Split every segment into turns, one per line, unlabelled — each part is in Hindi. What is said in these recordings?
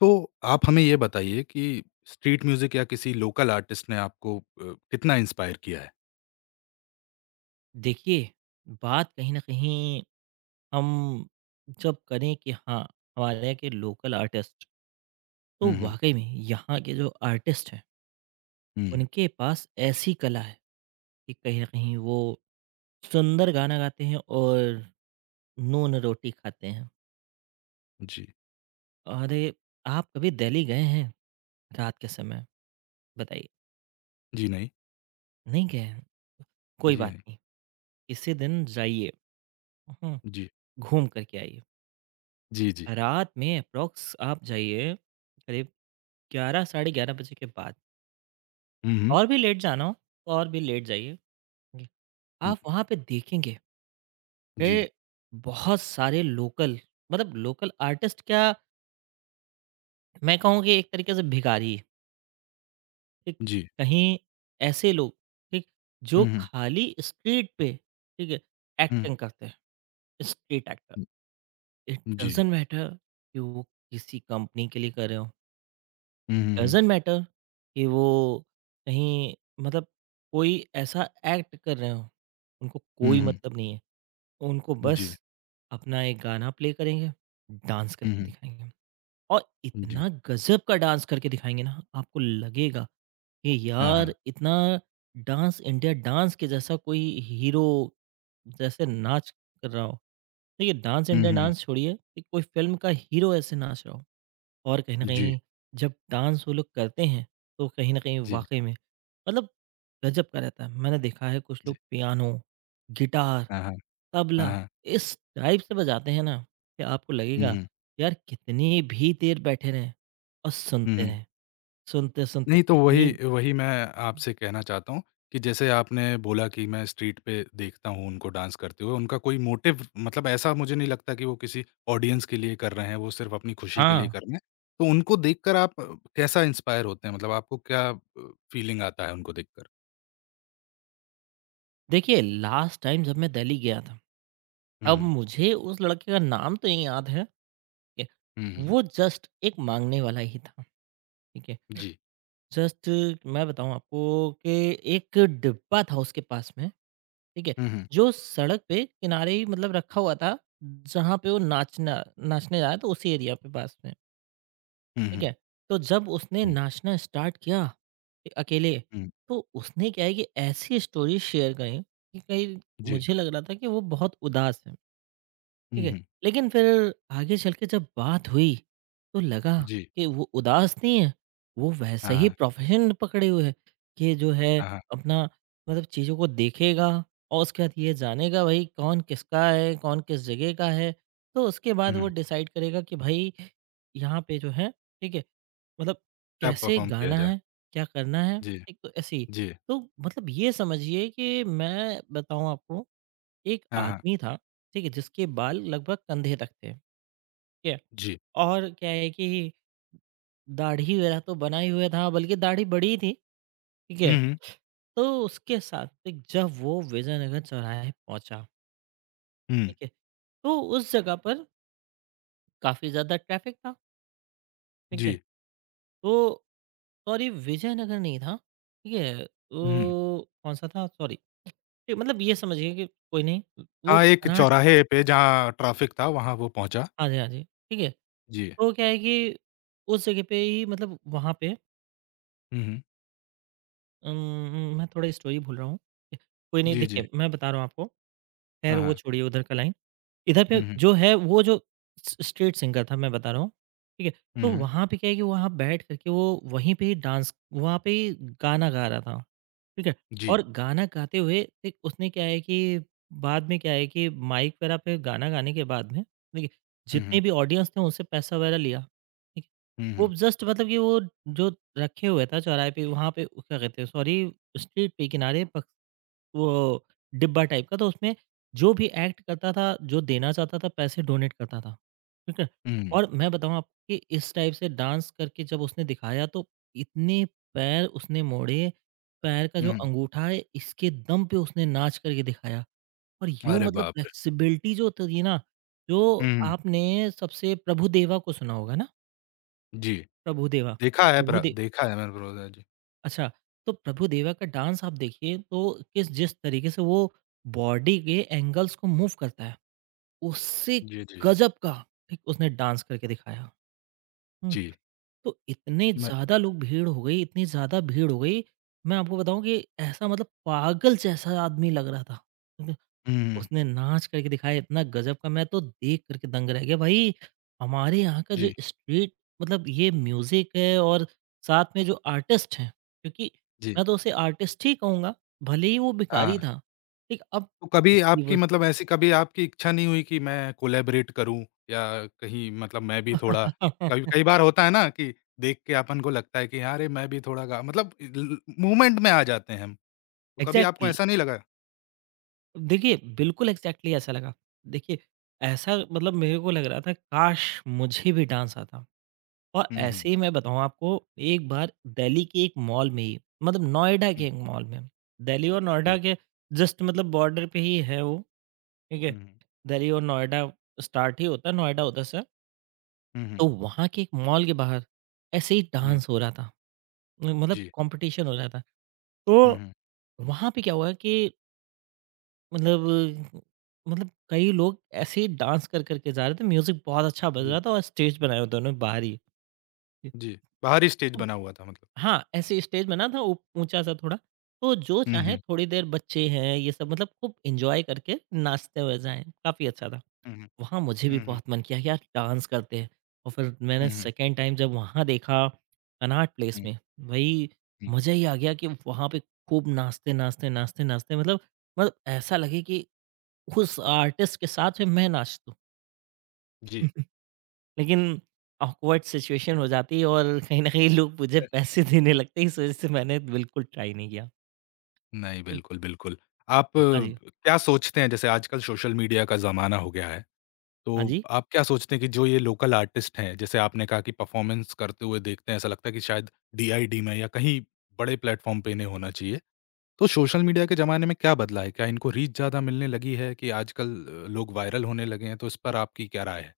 तो आप हमें ये बताइए कि स्ट्रीट म्यूज़िक या किसी लोकल आर्टिस्ट ने आपको कितना इंस्पायर किया है?
देखिए, बात कहीं न कहीं हम जब करें कि हाँ, हमारे यहाँ के लोकल आर्टिस्ट, तो
हुँ, हुँ,
वाक़ई में यहाँ के जो आर्टिस्ट हैं
हुँ,
उनके पास ऐसी कला है, कि कहीं न कहीं वो सुंदर गाना गाते हैं और नून रोटी खाते हैं।
जी।
अरे! आप कभी दिल्ली गए हैं रात के समय? बताइए।
जी, नहीं।
नहीं गए हैं? कोई
जी,
बात
नहीं।
नहीं, किसी दिन जाइए, हुँ,
जी।
घूम कर के आइए।
जी, जी।
रात में एप्रोक्स आप जाइए, करीब 11 साढ़े 11 बजे के बाद,
हुँ, हुँ।
और भी लेट जाना हो तो और भी लेट जाइए। जी।
हुँ,
आप वहाँ पे देखेंगे
जी,
कि बहुत सारे लोकल, मतलब लोकल आर्टिस्ट क्या, मैं कहूँ कि एक तरीके से भिखारी, ठीक?
जी।
कहीं ऐसे लोग, ठीक? जो
हुँ, हुँ,
खाली स्ट्रीट पे, ठीक है,
हुँ,
एक्टिंग करते हैं, स्ट्रीट एक्टर।
हुँ,
इट
जी।
डज़न्ट मैटर कि वो किसी कंपनी के लिए कर रहे हों।
हुँ, हुँ, हुँ,
डज़न्ट मैटर कि वो कहीं, मतलब कोई ऐसा एक्ट कर रहे हो, उनको
हुँ,
कोई
हुँ,
मतलब नहीं है। उनको बस
जी।
अपना एक गाना प्ले करेंगे, डांस
हुँ,
करके
हुँ,
दिखाएँगे, और
जी।
इतना गज़ब का डांस करके दिखाएँगे ना, आपको लगेगा कि
हाँ, हाँ।
यार इतना डांस इंडिया डांस के जैसा कोई हीरो जैसे नाच कर रहा हो। देखिए डांस
हुँ,
इंडिया
हुँ,
डांस छोड़िए, कि कोई फ़िल्म का हीरो ऐसे नाच रहा हो। और कहीं न
जी,
कहीं जब डांस वो लोग करते हैं, तो कहीं न कहीं
जी,
वाक़ई में, मतलब गज़ब का रहता है। मैंने देखा है, कुछ लोग
जी।
पियानो, गिटार,
हाँ, हाँ, हाँ,
तबला
हाँ।
इस टाइप से बजाते हैं ना, कि आपको
हुँ,
लगेगा
हुँ,
यार कितनी भी देर बैठे रहें और
हुँ,
सुनते
हुँ।
रहें। सुनते-सुनते
नहीं, तो
इतनी,
वही वही मैं आपसे कहना चाहता हूँ कि जैसे आपने बोला कि मैं स्ट्रीट पे देखता हूँ उनको डांस करते हुए, उनका कोई मोटिव मतलब ऐसा मुझे नहीं लगता कि वो किसी ऑडियंस के लिए कर रहे हैं, वो सिर्फ़ अपनी खुशी के लिए
हाँ,
कर रहे हैं। तो उनको देखकर आप कैसा इंस्पायर होते हैं? मतलब आपको क्या फीलिंग आता है उनको देखकर?
देखिए लास्ट टाइम जब मैं दिल्ली गया था,
हुँ,
अब
हुँ।
मुझे उस लड़के का नाम तो नहीं याद है, ठीक
हुँ,
है।
हुँ।
वो जस्ट एक माँगने वाला ही था, ठीक है।
जी।
जस्ट मैं बताऊँ आपको कि एक डिब्बा था उसके पास में, ठीक है?
हुँ, हुँ।
जो सड़क पे किनारे ही, मतलब रखा हुआ था, जहाँ पे वो नाचना नाचने आया था, उसी एरिया पे पास में,
हुँ,
ठीक
हुँ।
है? तो जब उसने
हुँ,
नाचना स्टार्ट किया ए अकेले,
हुँ।
तो उसने क्या है कि ऐसी स्टोरी शेयर करी कि कहीं
जी।
मुझे लग रहा था कि वो बहुत उदास है।
हुँ,
ठीक है,
हुँ।
लेकिन फिर आगे चल के जब बात हुई, तो लगा
जी।
कि वो उदास नहीं है, वो
हाँ,
वैसे ही
हाँ।
प्रोफ़ेशन पकड़े हुए है कि जो है
हाँ, हाँ।
अपना, मतलब चीज़ों को देखेगा और उसके बाद ये जानेगा भई कौन किसका है, कौन किस जगह का है। तो उसके
हुँ,
बाद वो
हुँ।
डिसाइड करेगा कि भई यहाँ पे जो है, ठीक है, मतलब
क्या
कैसे
परफ़ॉर्म किया
गाना
जाए?
है, क्या करना है,
जी।
एक तो ऐसे ही।
जी।
तो मतलब ये समझिए कि, मैं बताऊँ आपको, एक
हाँ, हाँ।
आदमी था, ठीक है? जिसके बाल लगभग कंधे तक थे, ठीक है?
जी।
और क्या है कि दाढ़ी वगैरह तो बना ही हुआ था, बल्कि दाढ़ी बड़ी ही थी, ठीक
हुँ,
है?
हुँ।
तो उसके साथ एक जब वो विजयनगर चौराहे पहुँचा,
हुँ।
ठीक है? तो उस जगह पर काफ़ी ज़्यादा ट्रैफ़िक था, ठीक है?
जी।
तो सॉरी, विजयनगर नहीं था, ठीक है?
हुँ, हुँ।
तो कौन-सा था? सॉरी ये, मतलब ये समझिए कि कोई नहीं, वो
हाँ, एक
कनाट।
चौराहे पे जहाँ ट्रैफ़िक था, वहाँ वो पहुँचा।
हाँ जी, हाँ जी, ठीक है?
जी।
तो क्या है कि उस जगह पे ही, मतलब वहाँ पे
हुँ, हुँ।
अम, मैं थोड़ा स्टोरी भूल रहा हूँ। कोई नहीं
जी, जी।
देखिए, मैं बता रहा हूँ आपको, ख़ैर
हाँ,
वो
हाँ।
छोड़िए उधर का लाइन। इधर पे
हुँ, हुँ।
जो है वो जो स स्ट्रीट सिंगर था, मैं बता रहा हूँ, ठीक है?
हुँ,
तो
हुँ।
वहाँ पे क्या है कि वहाँ बैठ कर के वो वहीं पे ही डांस, वहाँ पे ही गाना गा रहा था। ठीक है।
जी।
और गाना गाते हुए, एक उसने क्या है कि बाद में क्या है कि माइक वगैरह पे गाना गाने के बाद में, देखिए
हुँ, हुँ।
जितने भी ऑडियंस थे उनसे पैसा वगैरह लिया, ठीक है।
हुँ, हुँ।
वो जस्ट, मतलब कि वो जो रखे हुए था चौराहे पे, वहाँ पे क्या कहते हैं, सॉरी, स्ट्रीट पे किनारे वो डिब्बा टाइप का, तो उसमें जो भी एक्ट करता था, जो देना चाहता था, पैसे डोनेट करता था, ठीक है?
हुँ, हुँ।
और मैं बताऊँ आपको कि इस टाइप से डांस करके जब उसने दिखाया, तो इतने पैर उसने मोड़े, पैर का
हुँ,
जो
हुँ।
अंगूठा है, इसके दम पे उसने नाच करके दिखाया। और यूँ,
अरे
मतलब
बाप रे!
फ्लेक्सिबिलिटी जो होती थी ना,
हुँ,
जो
हुँ।
आपने सबसे प्रभुदेवा को सुना होगा ना?
जी,
प्रभुदेवा, तो प्रभुदे
देखा है मैंने प्रवधा जी।
अच्छा, तो प्रभुदेवा का डांस आप देखिए तो किस जिस तरीके से वो बॉडी के एंगल्स को मूव करता है, उससे
जी, जी।
गज़ब का एक उसने डांस करके दिखाया। हुँ।
जी।
तो इतने
मैं
ज़्यादा लोग भीड़ हो गई, इतनी ज़्यादा भीड़ हो गई, मैं आपको बताऊँ कि ऐसा, मतलब पागल जैसा आदमी लग रहा था। क्योंकि
हुँ।
उसने नाच करके दिखाया इतना गज़ब का, मैं तो देख कर के दंग रह गया। भाई, हमारे यहाँ का जो
जी,
स्ट्रीट, मतलब ये म्यूज़िक है और साथ में जो आर्टिस्ट हैं, क्योंकि
जी।
मैं तो उसे आर्टिस्ट ही कहूँगा, भले ही वो भिखारी
हाँ,
था। ठीक, अब
तो कभी
इसकी
आपकी
वज
मतलब ऐसी कभी आपकी इच्छा नहीं हुई कि मैं कोलैबोरेट करूँ या कहीं मतलब मैं भी थोड़ा कभी कई बार होता है ना कि देख के अपन को लगता है कि अरे! मैं भी थोड़ा गा मतलब ल ल मूवमेंट में आ जाते हैं हम। तो कभी आपको
एग्ज़ैक्टली।
ऐसा नहीं लगा?
देखिए, बिल्कुल एग्ज़ैक्टली ऐसा लगा। देखिए, ऐसा मतलब मेरे को लग रहा था, काश! मुझे भी डांस आता। और
हुँ, हुँ।
ऐसे ही मैं बताऊँ आपको, एक बार दिल्ली के एक मॉल में ही, मतलब नोएडा
हुँ।
के एक मॉल में, दिल्ली और नोएडा
जी।
के जस्ट, मतलब बॉर्डर पे ही है वो, ठीक है?
हुँ, हुँ।
दिल्ली और नोएडा स्टार्ट ही होता है, नोएडा उधर से।
हुँ, हुँ।
तो वहाँ के एक मॉल के बाहर ऐसे ही
हुँ।
डांस हो रहा था। मतलब
जी।
कॉम्पिटिशन हो रहा था।
हुँ,
तो
हुँ।
वहाँ पे क्या हुआ कि मतलब, कई लोग ऐसे ही डांस कर कर के जा रहे थे, म्यूज़िक बहुत अच्छा बज
जी,
रहा था और स्टेज बनाया उन्होंने बाहर ही। जी।
जी। बाहरी स्टेज
उम,
बना हुआ था मतलब।
हाँ, ऐसे स्टेज बना था, ऊ ऊँचा-सा थोड़ा, तो जो
हुँ,
चाहें
हुँ।
थोड़ी देर, बच्चे हैं ये सब, मतलब खूब एन्जॉय करके नाचते हुए जाएँ, काफ़ी अच्छा था।
हुँ, हुँ।
वहाँ मुझे भी
हुँ, हुँ।
बहुत मन किया कि यार डांस करते हैं, और फिर मैंने
हुँ, हुँ।
सेकंड टाइम जब वहाँ देखा कनॉट प्लेस
हुँ,
में, भई
हुँ।
मज़ा ही आ गया कि वहाँ पे खूब नाचते, नाचते, नाचते, नाचते, मतलब, ऐसा लगे कि उस आर्टिस्ट के साथ में मैं नाच दूँ।
जी।
लेकिन ऑकवर्ड सिचुएशन हो जाती है और कहीं न कहीं लोग मुझे पैसे देने लगते हैं, इस वज़ह से मैंने बिल्कुल ट्राई नहीं किया।
नहीं,
हुँ,
बिल्कुल, बिल्कुल। आप
हाँ जी,
क्या सोचते हैं जैसे आजकल सोशल मीडिया का ज़माना हो गया है,
हाँ
तो
जी।
आप क्या सोचते हैं कि जो ये लोकल आर्टिस्ट हैं, जैसे आपने कहा कि परफॉर्मेंस करते हुए देखते हैं, ऐसा लगता है कि शायद डीआईडी में या कहीं बड़े प्लेटफ़ॉर्म पे इन्हें होना चाहिए। तो सोशल मीडिया के ज़माने में क्या बदला है? क्या इनको रीच ज़्यादा मिलने लगी है कि आजकल लोग वायरल होने लगे हैं, तो इस पर आपकी क्या राय है?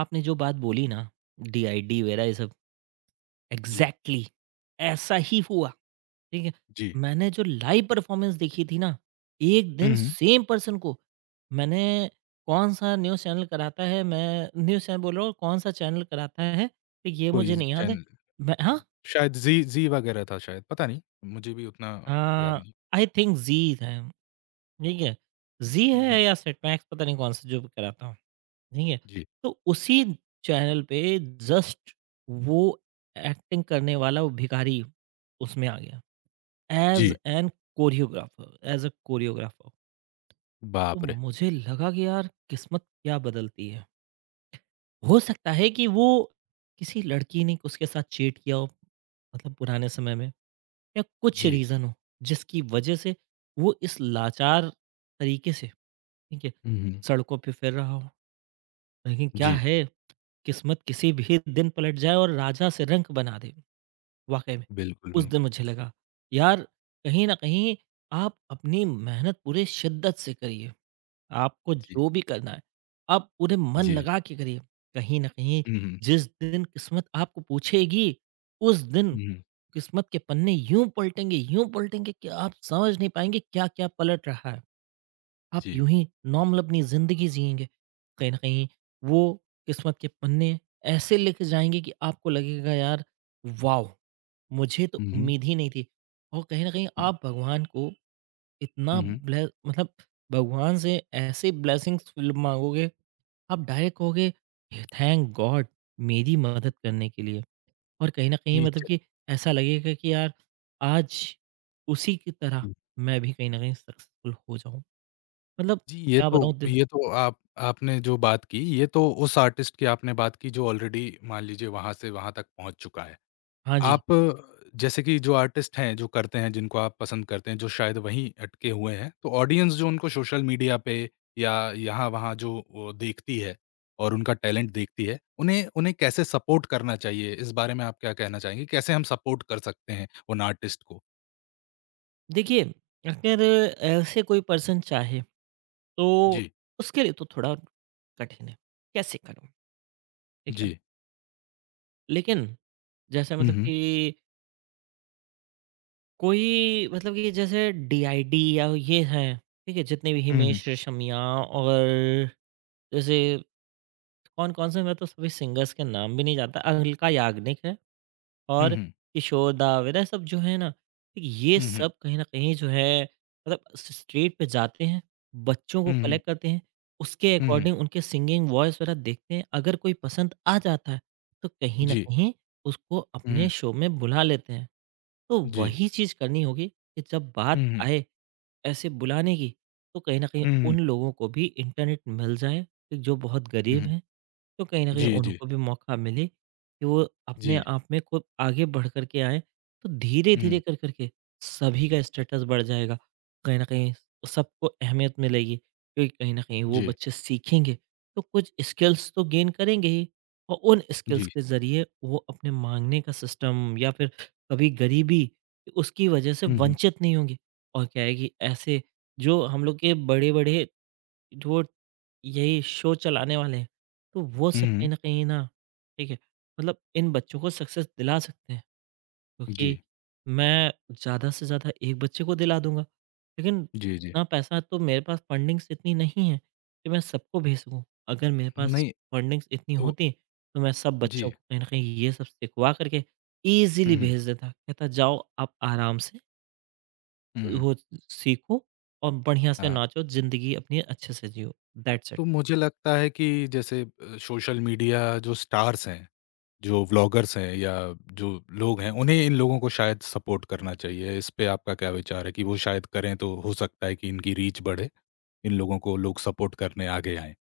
आपने जो बात बोली ना, डीआईडी वगैरह ये सब,
जी।
एग्ज़ैक्टली ऐसा ही हुआ, ठीक है?
जी।
मैंने जो लाइव परफ़ॉर्मेंस देखी थी ना, एक
हुँ,
दिन
हुँ।
सेम पर्सन को, मैंने कौन-सा न्यूज़ चैनल कराता है, मैं न्यूज़ चैनल बोल रहा हूँ, कौन-सा चैनल कराता है, ठीक, ये
कोई
मुझे नहीं याद है।
चैनल
मैं, हाँ?
शायद ज़ी ज़ी वगैरह था शायद, पता नहीं, मुझे भी उतना याद नहीं।
आई थिंक जी है, ठीक है, जी
हुँ, हुँ।
है या सेटमैक्स, पता नहीं कौन सा जो भी कराता हूँ, ठीक है।
जी,
तो उसी चैनल पे जस्ट वो एक्टिंग करने वाला वो भिखारी उसमें आ गया, एज
जी।
An choreographer, as a choreographer. तो
बाप रे!
मुझे लगा कि यार किस्मत क्या बदलती है, हो सकता है कि वो किसी लड़की ने उसके साथ चेट किया हो, मतलब पुराने समय में, या कुछ
जी।
रीज़न हो जिसकी वजह से वो इस लाचार तरीके से, ठीक है,
हुँ, हुँ।
सड़कों पे फिर रहा हो, लेकिन क्या
जी,
है, किस्मत किसी भी दिन पलट जाए और राजा से रंक बना दे, वाकई में।
बिल्कुल,
उस
बिल्कुल।
दिन मुझे लगा, यार कहीं ना कहीं आप अपनी मेहनत पूरे शिद्दत से करिए, आपको
जी,
जो भी करना है आप पूरे मन
जी।
लगा के करिए, कहीं ना कहीं
हुँ, हुँ।
जिस दिन किस्मत आपको पूछेगी, उस दिन
हुँ, हुँ।
किस्मत के पन्ने यूं पलटेंगे, यूं पलटेंगे कि आप समझ नहीं पाएंगे क्या क्या पलट रहा है। आप
जी।
यूं ही नॉर्मल अपनी जिंदगी जिएंगे, कहीं ना कहीं वो किस्मत के पन्ने ऐसे लेके जाएंगे कि आपको लगेगा यार वाह, मुझे तो
हुँ, हुँ।
उम्मीद ही नहीं थी। और कहीं ना कहीं आप भगवान को इतना,
हुँ, हुँ।
ब्ले मतलब भगवान से ऐसे ब्लेसिंग्स मांगोगे, आप डायरेक्ट कहोगे थैंक गॉड, मेरी मदद करने के लिए, और कहीं न कहीं
जी,
मतलब
च
कि ऐसा लगेगा कि यार आज उसी की तरह मैं भी कहीं न कहीं सक्सेसफुल हो जाऊँ। मतलब
जी, ये
क्या
तो
बताऊँ, दिल।
ये तो आप आपने जो बात की, ये तो उस आर्टिस्ट की आपने बात की जो ऑलरेडी मान लीजिए वहाँ से वहाँ तक पहुँच चुका है।
हाँ जी।
आप जैसे कि जो आर्टिस्ट हैं, जो करते हैं, जिनको आप पसंद करते हैं, जो शायद वहीं अटके हुए हैं, तो ऑडियंस जो उनको सोशल मीडिया पे या यहाँ-वहाँ जो वो देखती है और उनका टैलेंट देखती है, उन्हें उन्हें कैसे सपोर्ट करना चाहिए? इस बारे में आप क्या कहना चाहेंगे? कैसे हम सपोर्ट कर सकते हैं उन आर्टिस्ट को?
देखिए, अगर ऐसे कोई पर्सन चाहे तो
जी,
उसके लिए तो थोड़ा कठिन है, कैसे करूँ? ठीक है।
जी।
लेकिन जैसे,
हुँ,
मतलब
हुँ।
कि कोई, मतलब कि जैसे डीआईडी या ये हैं, ठीक है? जितने भी
हुँ, हुँ।
हिमेश रेशमिया, और जैसे कौन-कौन से, मैं तो सभी सिंगर्स के नाम भी नहीं जानता, अलका याग्निक है।
हुँ,
और
हुँ।
किशोरदा वगैरह सब जो है ना, ये
हुँ, हुँ।
सब कहीं न कहीं जो है, मतलब स स्ट्रीट पे जाते हैं, बच्चों
हुँ,
को
हुँ।
कलेक्ट करते हैं, उसके
हुँ, हुँ।
अकॉर्डिंग उनके सिंगिंग वॉइस वगैरह देखते हैं, अगर कोई पसंद आ जाता है, तो कहीं न
जी।
कहीं उसको अपने
हुँ,
शो में बुला लेते हैं। तो
जी।
वही चीज़ करनी होगी कि जब बात
हुँ, हुँ।
आए ऐसे बुलाने की, तो कहीं न कहीं
हुँ, हुँ।
उन लोगों को भी इंटरनेट मिल जाए, कि जो बहुत
हुँ,
गरीब
हुँ।
हैं, तो कहीं न कहीं
जी, जी।
उनको भी मौका मिले कि वो अपने
जी।
आप में खुद आगे बढ़ कर के आएँ। तो
हुँ।
धीरे-धीरे कर कर के सभी का स्टेटस बढ़ जाएगा। कहीं न कहीं सबको अहमियत मिलेगी, क्योंकि कहीं न कहीं वो
जी,
बच्चे सीखेंगे, तो कुछ स्किल्स तो गेन करेंगे ही, और उन स्किल्स
जी।
के ज़रिए वो अपने माँगने का सिस्टम या फिर कभी गरीबी, उसकी वजह से
हुँ, हुँ।
वंचित नहीं होंगे। और क्या है कि ऐसे जो हम लोग के बड़े-बड़े जो यही शो चलाने वाले हैं, तो वो
हुँ,
सब कहीं
हुँ।
न कहीं ना, ठीक है, मतलब इन बच्चों को सक्सेस दिला सकते हैं,
जी।
क्योंकि मैं ज़्यादा से ज़्यादा 1 बच्चे को दिला दूँगा। लेकिन
जी, जी।
इतना पैसा तो मेरे पास, फंडिंग्स इतनी नहीं है कि मैं सबको भेज सकूँ। अगर मेरे पास
नहीं,
फंडिंग्स इतनी
तो
होती, तो मैं सब
जी।
बच्चों को कहीं न कहीं ये सब सिखवा करके
हुँ,
ईज़िली
हुँ।
भेज देता। कहता जाओ आप आराम से
हुँ, हुँ।
वो सीखो और बढ़िया से
हाँ,
नाचो, ज़िंदगी अपनी अच्छे से जियो। That's it.
तो मुझे लगता है कि जैसे सोशल मीडिया जो स्टार्स हैं, जो व्लॉगर्स हैं या जो लोग हैं, उन्हें इन लोगों को शायद सपोर्ट करना चाहिए। इस पे आपका क्या विचार है कि वो शायद करें तो हो सकता है कि इनकी रीच बढ़े, इन लोगों को लोग सपोर्ट करने आगे आएँ?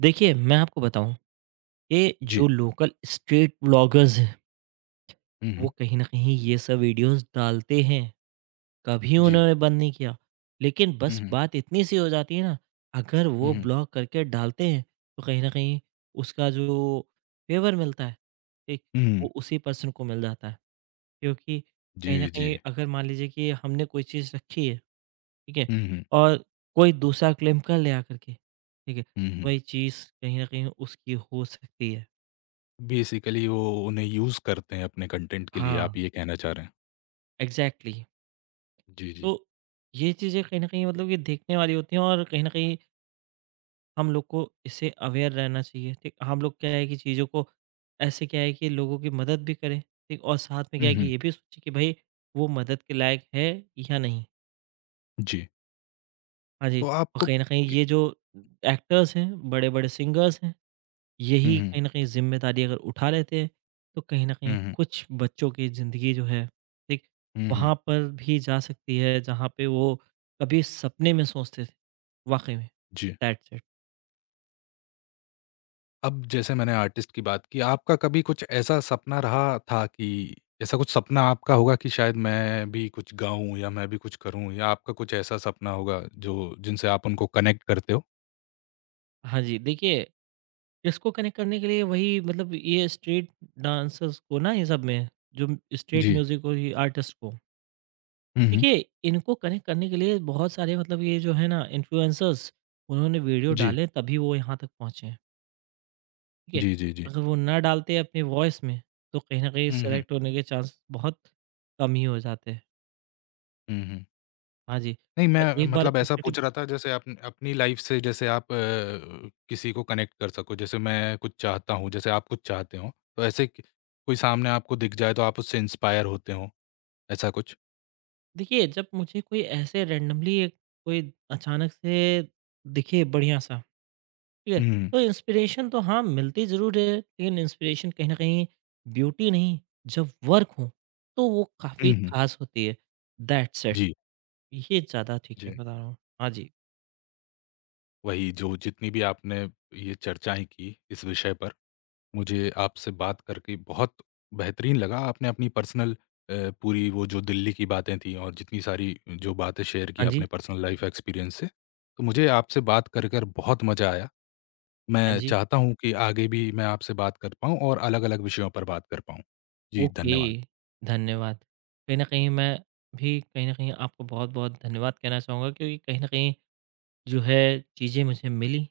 देखिए, मैं आपको बताऊँ, ये
जी।
जो लोकल स्ट्रीट ब्लॉगर्स हैं,
हुँ,
वो
हुँ।
कहीं न कहीं ये सब वीडियोज़ डालते हैं, कभी
जी।
उन्होंने बंद नहीं किया। लेकिन
हुँ,
बस
हुँ।
बात इतनी सी हो जाती है ना, अगर वो
हुँ, हुँ।
ब्लॉग करके डालते हैं, तो कहीं न कहीं उसका जो फ़ेवर मिलता है, ठीक?
हुँ।
वो उसी पर्सन को मिल जाता है। क्योंकि
जी,
कहीं न
जी।
कहीं अगर मान लीजिए कि हमने कोई चीज़ रखी है, ठीक है?
हुँ, हुँ।
और कोई दूसरा क्लेम कर ले आकर के, ठीक है?
हुँ,
तो
हुँ।
वही चीज़ कहीं न कहीं उसकी हो सकती है।
बेसिकली वो उन्हें यूज़ करते हैं अपने कंटेंट के लिए, आप
हाँ।
ये कहना चाह रहे हैं?
एग्ज़ैक्टली।
जी, जी।
तो ये चीज़ें कहीं न कहीं, मतलब कि देखने वाली होती हैं, और कहीं न कहीं हम लोग को इससे अवेयर रहना चाहिए, ठीक? हम लोग क्या है कि चीज़ों को ऐसे, क्या है कि लोगों की मदद भी करें, ठीक? और साथ में क्या
हुँ,
है कि
हुँ।
ये भी सोचें कि भाई वो मदद के लायक है या नहीं?
जी।
हाँ
तो
जी, और
आपको
कहीं न कहीं
कि
ये जो एक्टर्स हैं, बड़े-बड़े सिंगर्स हैं,
हुँ,
यही
हुँ।
कहीं न कहीं ज़िम्मेदारी अगर उठा लेते, हैं तो कहीं न कहीं
हुँ, हुँ।
कुछ बच्चों की ज़िंदगी जो है, ठीक,
हुँ, हुँ।
वहाँ पर भी जा सकती है, जहाँ पे वो कभी सपने में सोचते थे, वाक़ई में।
जी।
That's it.
अब जैसे मैंने आर्टिस्ट की बात की, आपका कभी कुछ ऐसा सपना रहा था कि ऐसा कुछ सपना आपका होगा कि शायद मैं भी कुछ गाऊँ या मैं भी कुछ करूँ या आपका कुछ ऐसा सपना होगा जो जिनसे आप उनको कनेक्ट करते हो?
हाँ जी, देखिए इसको कनेक्ट करने के लिए वही, मतलब ये स्ट्रीट डांसर्स को ना ये सब में, जो स्ट्रीट
जी।
म्यूज़िक और ये आर्टिस्ट को,
हुँ, हुँ।
देखिए इनको कनेक्ट करने के लिए बहुत सारे, मतलब ये जो है ना इन्फ्लुएंसर्स, उन्होंने वीडियो
जी।
डाले तभी वो यहाँ तक पहुँचे हैं। ठीक है?
जी, जी, जी।
अगर वो ना डालते अपनी वॉइस में, तो कहीं न कहीं
हुँ, हुँ।
सेलेक्ट होने के चांस बहुत कम ही हो जाते हैं।
हुँ, हुँ।
हाँ जी,
नहीं,
और
मैं
एक बार
मतलब ऐसा
अपॉर्च्युनिटी,
पूछ रहा था जैसे आप अपनी लाइफ़ से जैसे आप किसी को कनेक्ट कर सको, जैसे मैं कुछ चाहता हूँ, जैसे आप कुछ चाहते हो, तो ऐसे क कोई सामने आपको दिख जाए तो आप उससे इंस्पायर होते हो, ऐसा कुछ?
देखिए जब मुझे कोई ऐसे रैंडमली एक कोई अचानक से दिखे बढ़िया सा, ठीक है?
हुँ, हुँ,
तो इंस्पिरेशन तो, हाँ, मिलती ज़रूर है, लेकिन इंस्पिरेशन कहीं न कहीं ब्यूटी नहीं, जब वर्क हो, तो वो काफ़ी
हुँ, हुँ।
ख़ास होती है। That's it.
जी,
ये ज़्यादा ठीक है,
जी।
बता रहा हूँ। हाँ जी।
वही जो जितनी भी आपने ये चर्चाएँ की इस विषय पर मुझे आपसे बात करके बहुत बेहतरीन लगा। आपने अपनी पर्सनल अ, पूरी वो जो दिल्ली की बातें थी और जितनी सारी जो बातें शेयर की
हाँ जी।
आपने पर्सनल लाइफ़ एक्सपीरियंस से, तो मुझे आपसे बात कर कर बहुत मज़ा आया।
हाँ
मैं
जी।
चाहता हूँ कि आगे भी मैं आपसे बात कर पाऊँ और अलग-अलग विषयों पर बात कर पाऊँ। जी,
ओके,
धन्यवाद।
धन्यवाद। कहीं न कहीं मैं भी कहीं न कहीं आपको बहुत-बहुत धन्यवाद कहना चाहूँगा, क्योंकि कहीं न कहीं जो है चीज़ें मुझे मिली।